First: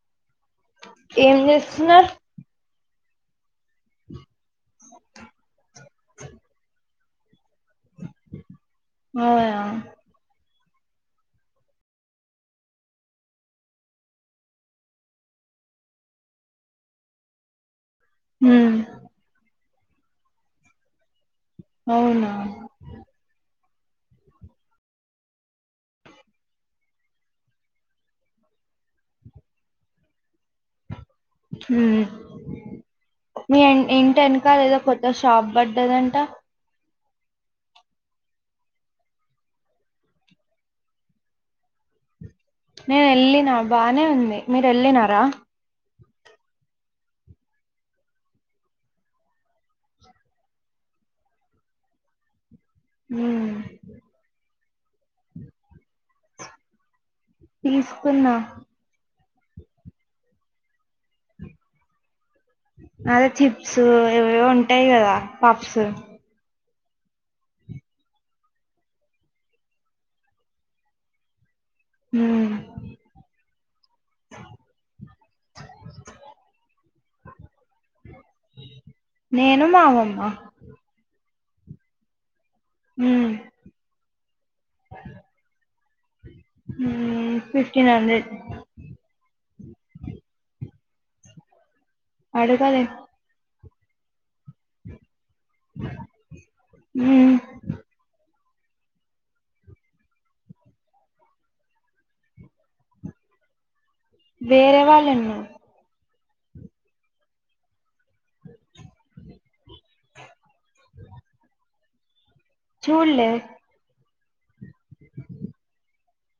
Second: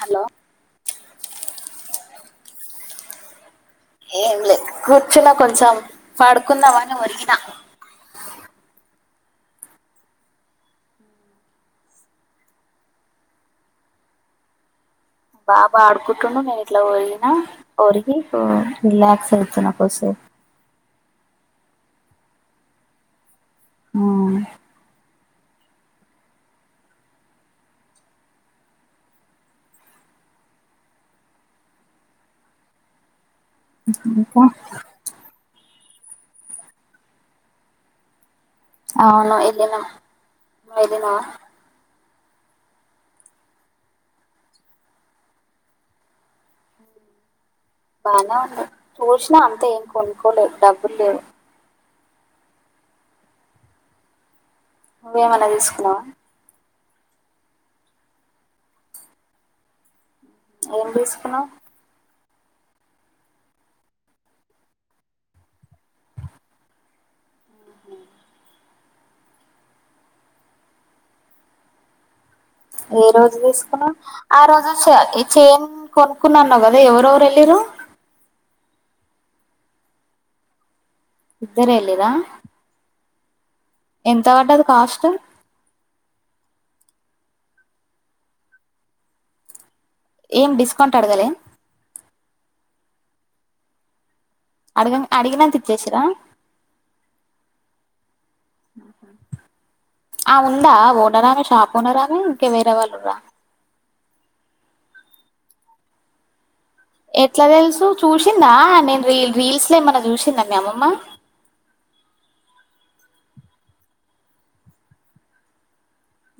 hello ఏం జెస్తున్నర్ ఏం లేదు కూర్చున్న కొంచెం పడుకుందామనే ఒరిగినా ఔదా బాబాడుకుంటుండు నేను ఇట్లా ఒరిగిన ఒరిగి ఉమ్ రిలాక్స్ అయితున్నా కోసెప్ అవునా ఆ ఉమ్ మీ ఇంకా ఇంటెనకల ఏదో కొత్త షాప్ బడ్ డ్డదంట అవును ఇదిన మిదిన నేనేళ్ళిన బానే ఉంది మీరెళ్ళినారా బానే ఉంది చూసినా అంత ఏం కొనుక్కోలేదు డబ్బుల్ లేవు ఉమ్ నువ్వేమన్న తీసుకున్నావ తీసుకున్నా ఏం తీసుకున్నావ్ అదే చిప్స్ ఇవేవో ఉంటాయి కదా పప్స్ ఉమ్ ఏ రోజు తీసుకున్నా ఆ రోజు చేన్ కొనుకున్నాన్నావ్ కదా ఎవరెవరు ఎళ్ళిర్రు పో నేను మా అమ్మమ్మా ఇద్దరె ఎల్లిర్రా ఉమ్ ఎంత పడ్డది కాస్ట్ ఉమ్ ఫిఫటీన్ హండ్రెడ్ ఏం డిస్కౌంట్ అడగలే అడగలే అడగన్ అడిగినంత ఇచ్చేసిరా ఉమ్ ఆ ఆముందా ఓనరామె షాప్ ఓనరామే ఇంక వేరే వాళ్ళుర్రా వేరె వాళ్లేన్నా ఎట్లా తెల్సు చూసిందా నేన్ రి రీల్స్ ల ఏమన్నా చూసిందా మీ అమ్మమ్మ చూల్లే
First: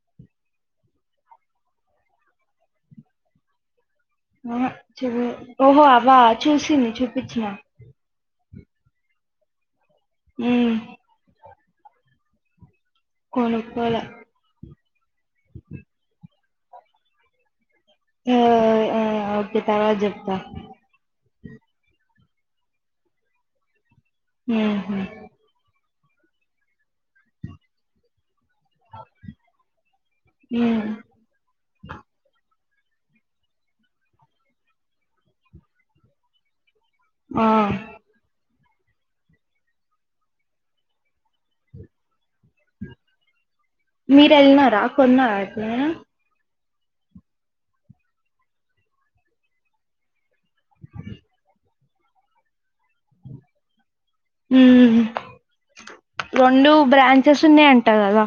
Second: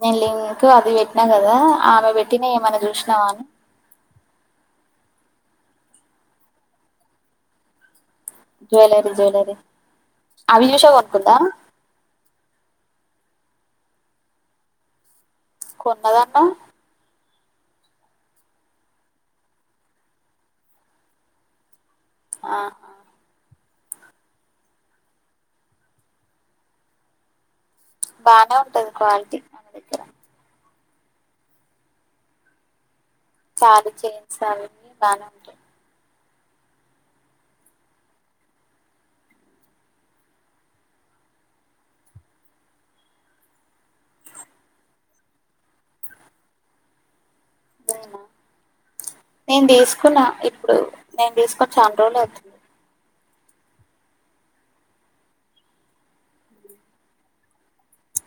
నేన్ లింకు అది పెట్టినా కదా ఆమె పెట్టినై ఏమన్నా చూసినావాని ఓహో అవ్వా చూసింది చూపించిన జ్య్వలరి జ్య్వలరి అవి ఉమ్ చూసే కొనుకుందా కొనుక్కొలే కొన్నదన్నవ్ అ ఆ ఓకే తర్వాత్ చెప్తా ఆహ ఉమ్హా బానే ఉంటది క్వాలిటీ ఉమ్ తాడు చేన్స్ అవన్నీ బానే ఉంటయ్ ఆ మీరెల్న్నారా కొన్నార ఎప్పుడైనా నేనా నేన్ తీసుకున్న ఇప్పుడు నేన్ తీసుకొని చాన్ రోజులే అయితుంది ఉమ్ రెండు బ్రాంచెస్ ఉన్నాయంటా కదా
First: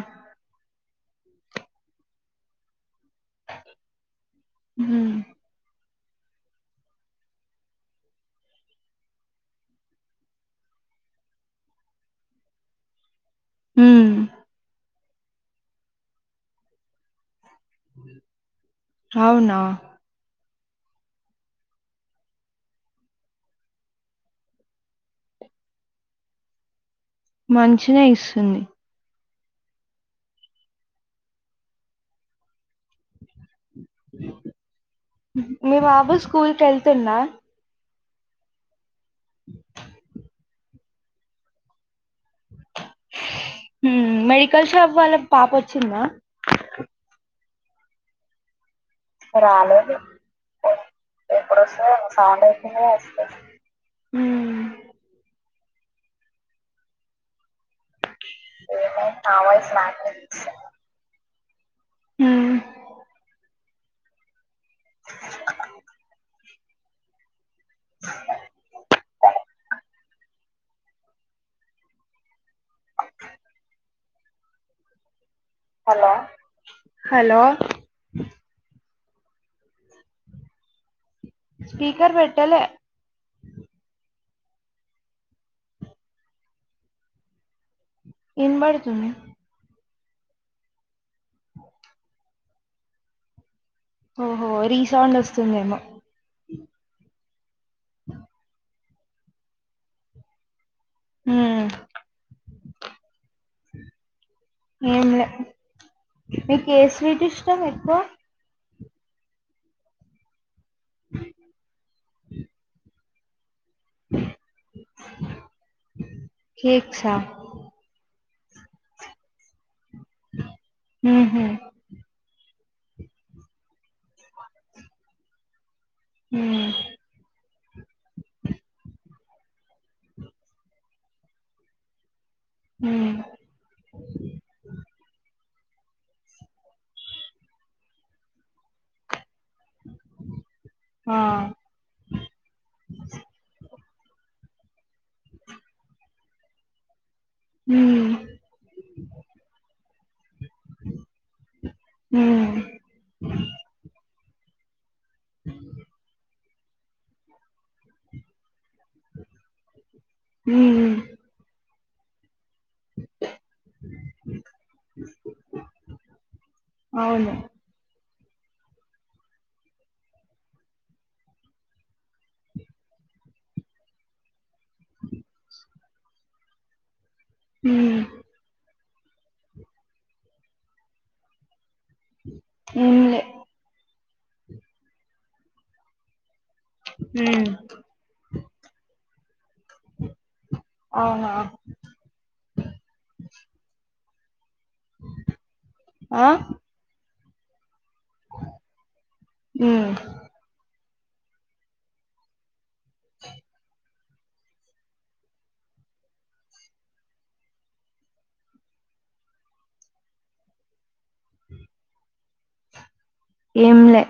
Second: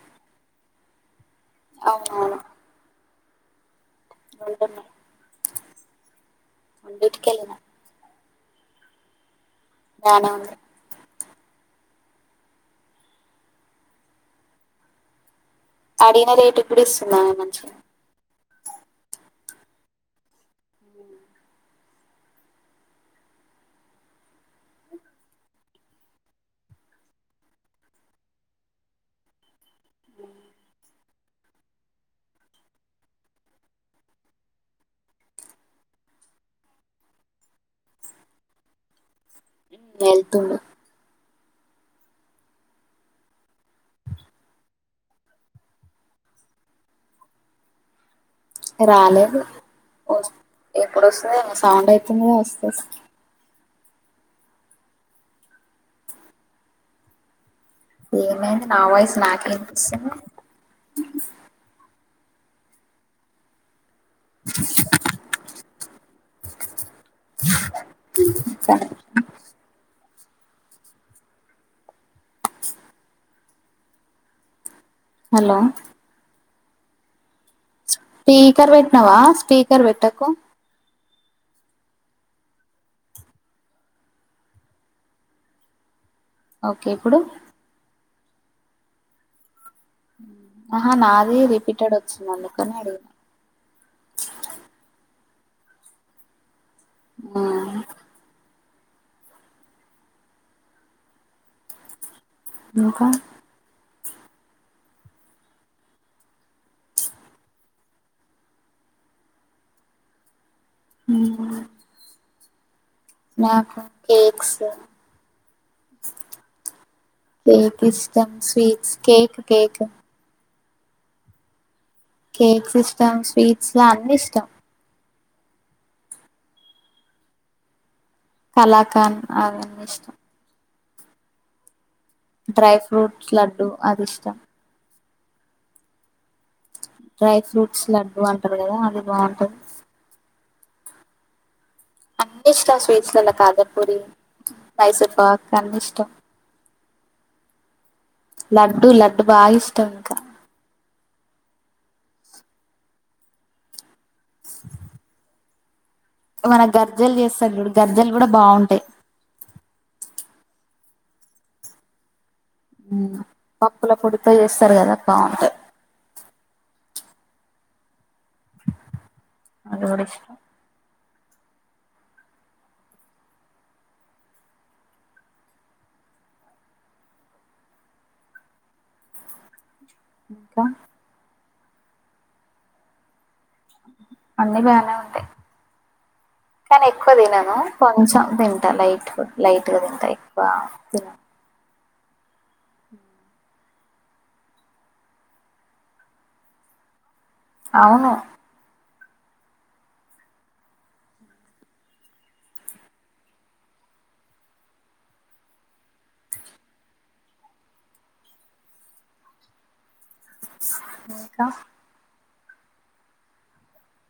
అవునావును హ్మ్ రొండిటికెళ్ళినా బానే ఉందే ఉమ్ అడిగిన రేటు కూడా ఇస్తుందమే మంచిగా అవునా ఉ మంచినే ఇస్తుంది మీ బాబు స్కూల్ కెళ్తుండా వెళ్తుండు ఉమ్ మెడికల్ షాప్ వాళ్ళక్ పాపచ్చింద రాలేదు రాలేదు వస్ ఎప్పుడు వస్తుంది ఎప్పుడు సౌండ్ వస్తదో ఏమో అయితుంది సౌండ్ వస్తుంది అయితనే వస్త ఉమ్ ఏమైంది నా వాయిసు నా నాకే వాయిస్ నాకే ఇనిపిస్తుంది వినిపిస్తుంది ఉమ్ హలో హలో హలో స్పీకర్ పెట్టినావా స్పీకర్ పెట్టకు స్పీకర్ పెట్టలేె ఓకే ఇప్పుడు ఎన్బడుతుంది ఆహా నాది రిపీటెడ్ వచ్చింది అందుకని అడుగ్ ఓహో రీసౌండ్ వస్తుందేమో ఆ ఉమ్ ఇంకా ఏం లే మీకు ఏ స్వీట్ ఇష్టం ఎక్కువ [inaudible] నాకు కేక్స్ లేక్స్ ఆహ్ కేక్ ఇష్టం స్వీట్స్ కేక్ కేక్ ఉహ్మ్ కేక్స్ ఇష్టం స్వీట్స్ అన్నిష్టం ఉమ్ కళాకాంద్ అవన్నీష్టం డ్రై ఉమ్ ఫ్రూట్స్ లడ్డూ అదిష్టం డ్రై ఫ్రూట్స్ లడ్డు అంటారు కదా అది బాగుంటది ఆ అన్నిష్టం స్వీట్స్లలా కాదన్ పొది మైసూర్పక్ అన్నీ ఇష్టం ఉమ్ లడ్డు లడ్డు బాగా ఇష్టం ఇంకా అ మన గర్జలు చేస్తారు గర్జలు కూడా బాగుంటాయి హ్మ్మ్ పప్పుల పొడితో చేస్తారు కదా బొంటై అవును అదికూడా ఇష్టం హ్మ్ ఇంకా ఎంలే అన్నీ బానే ఉంటాయి కానీ ఎక్కువ ఉమ్ తినను కొంచెం తి లైట్ ఫుడ్ లైట్గా తింటా ఎక్కువ తి అవునా ఆ అవును ఆ ఇంక ఎంలె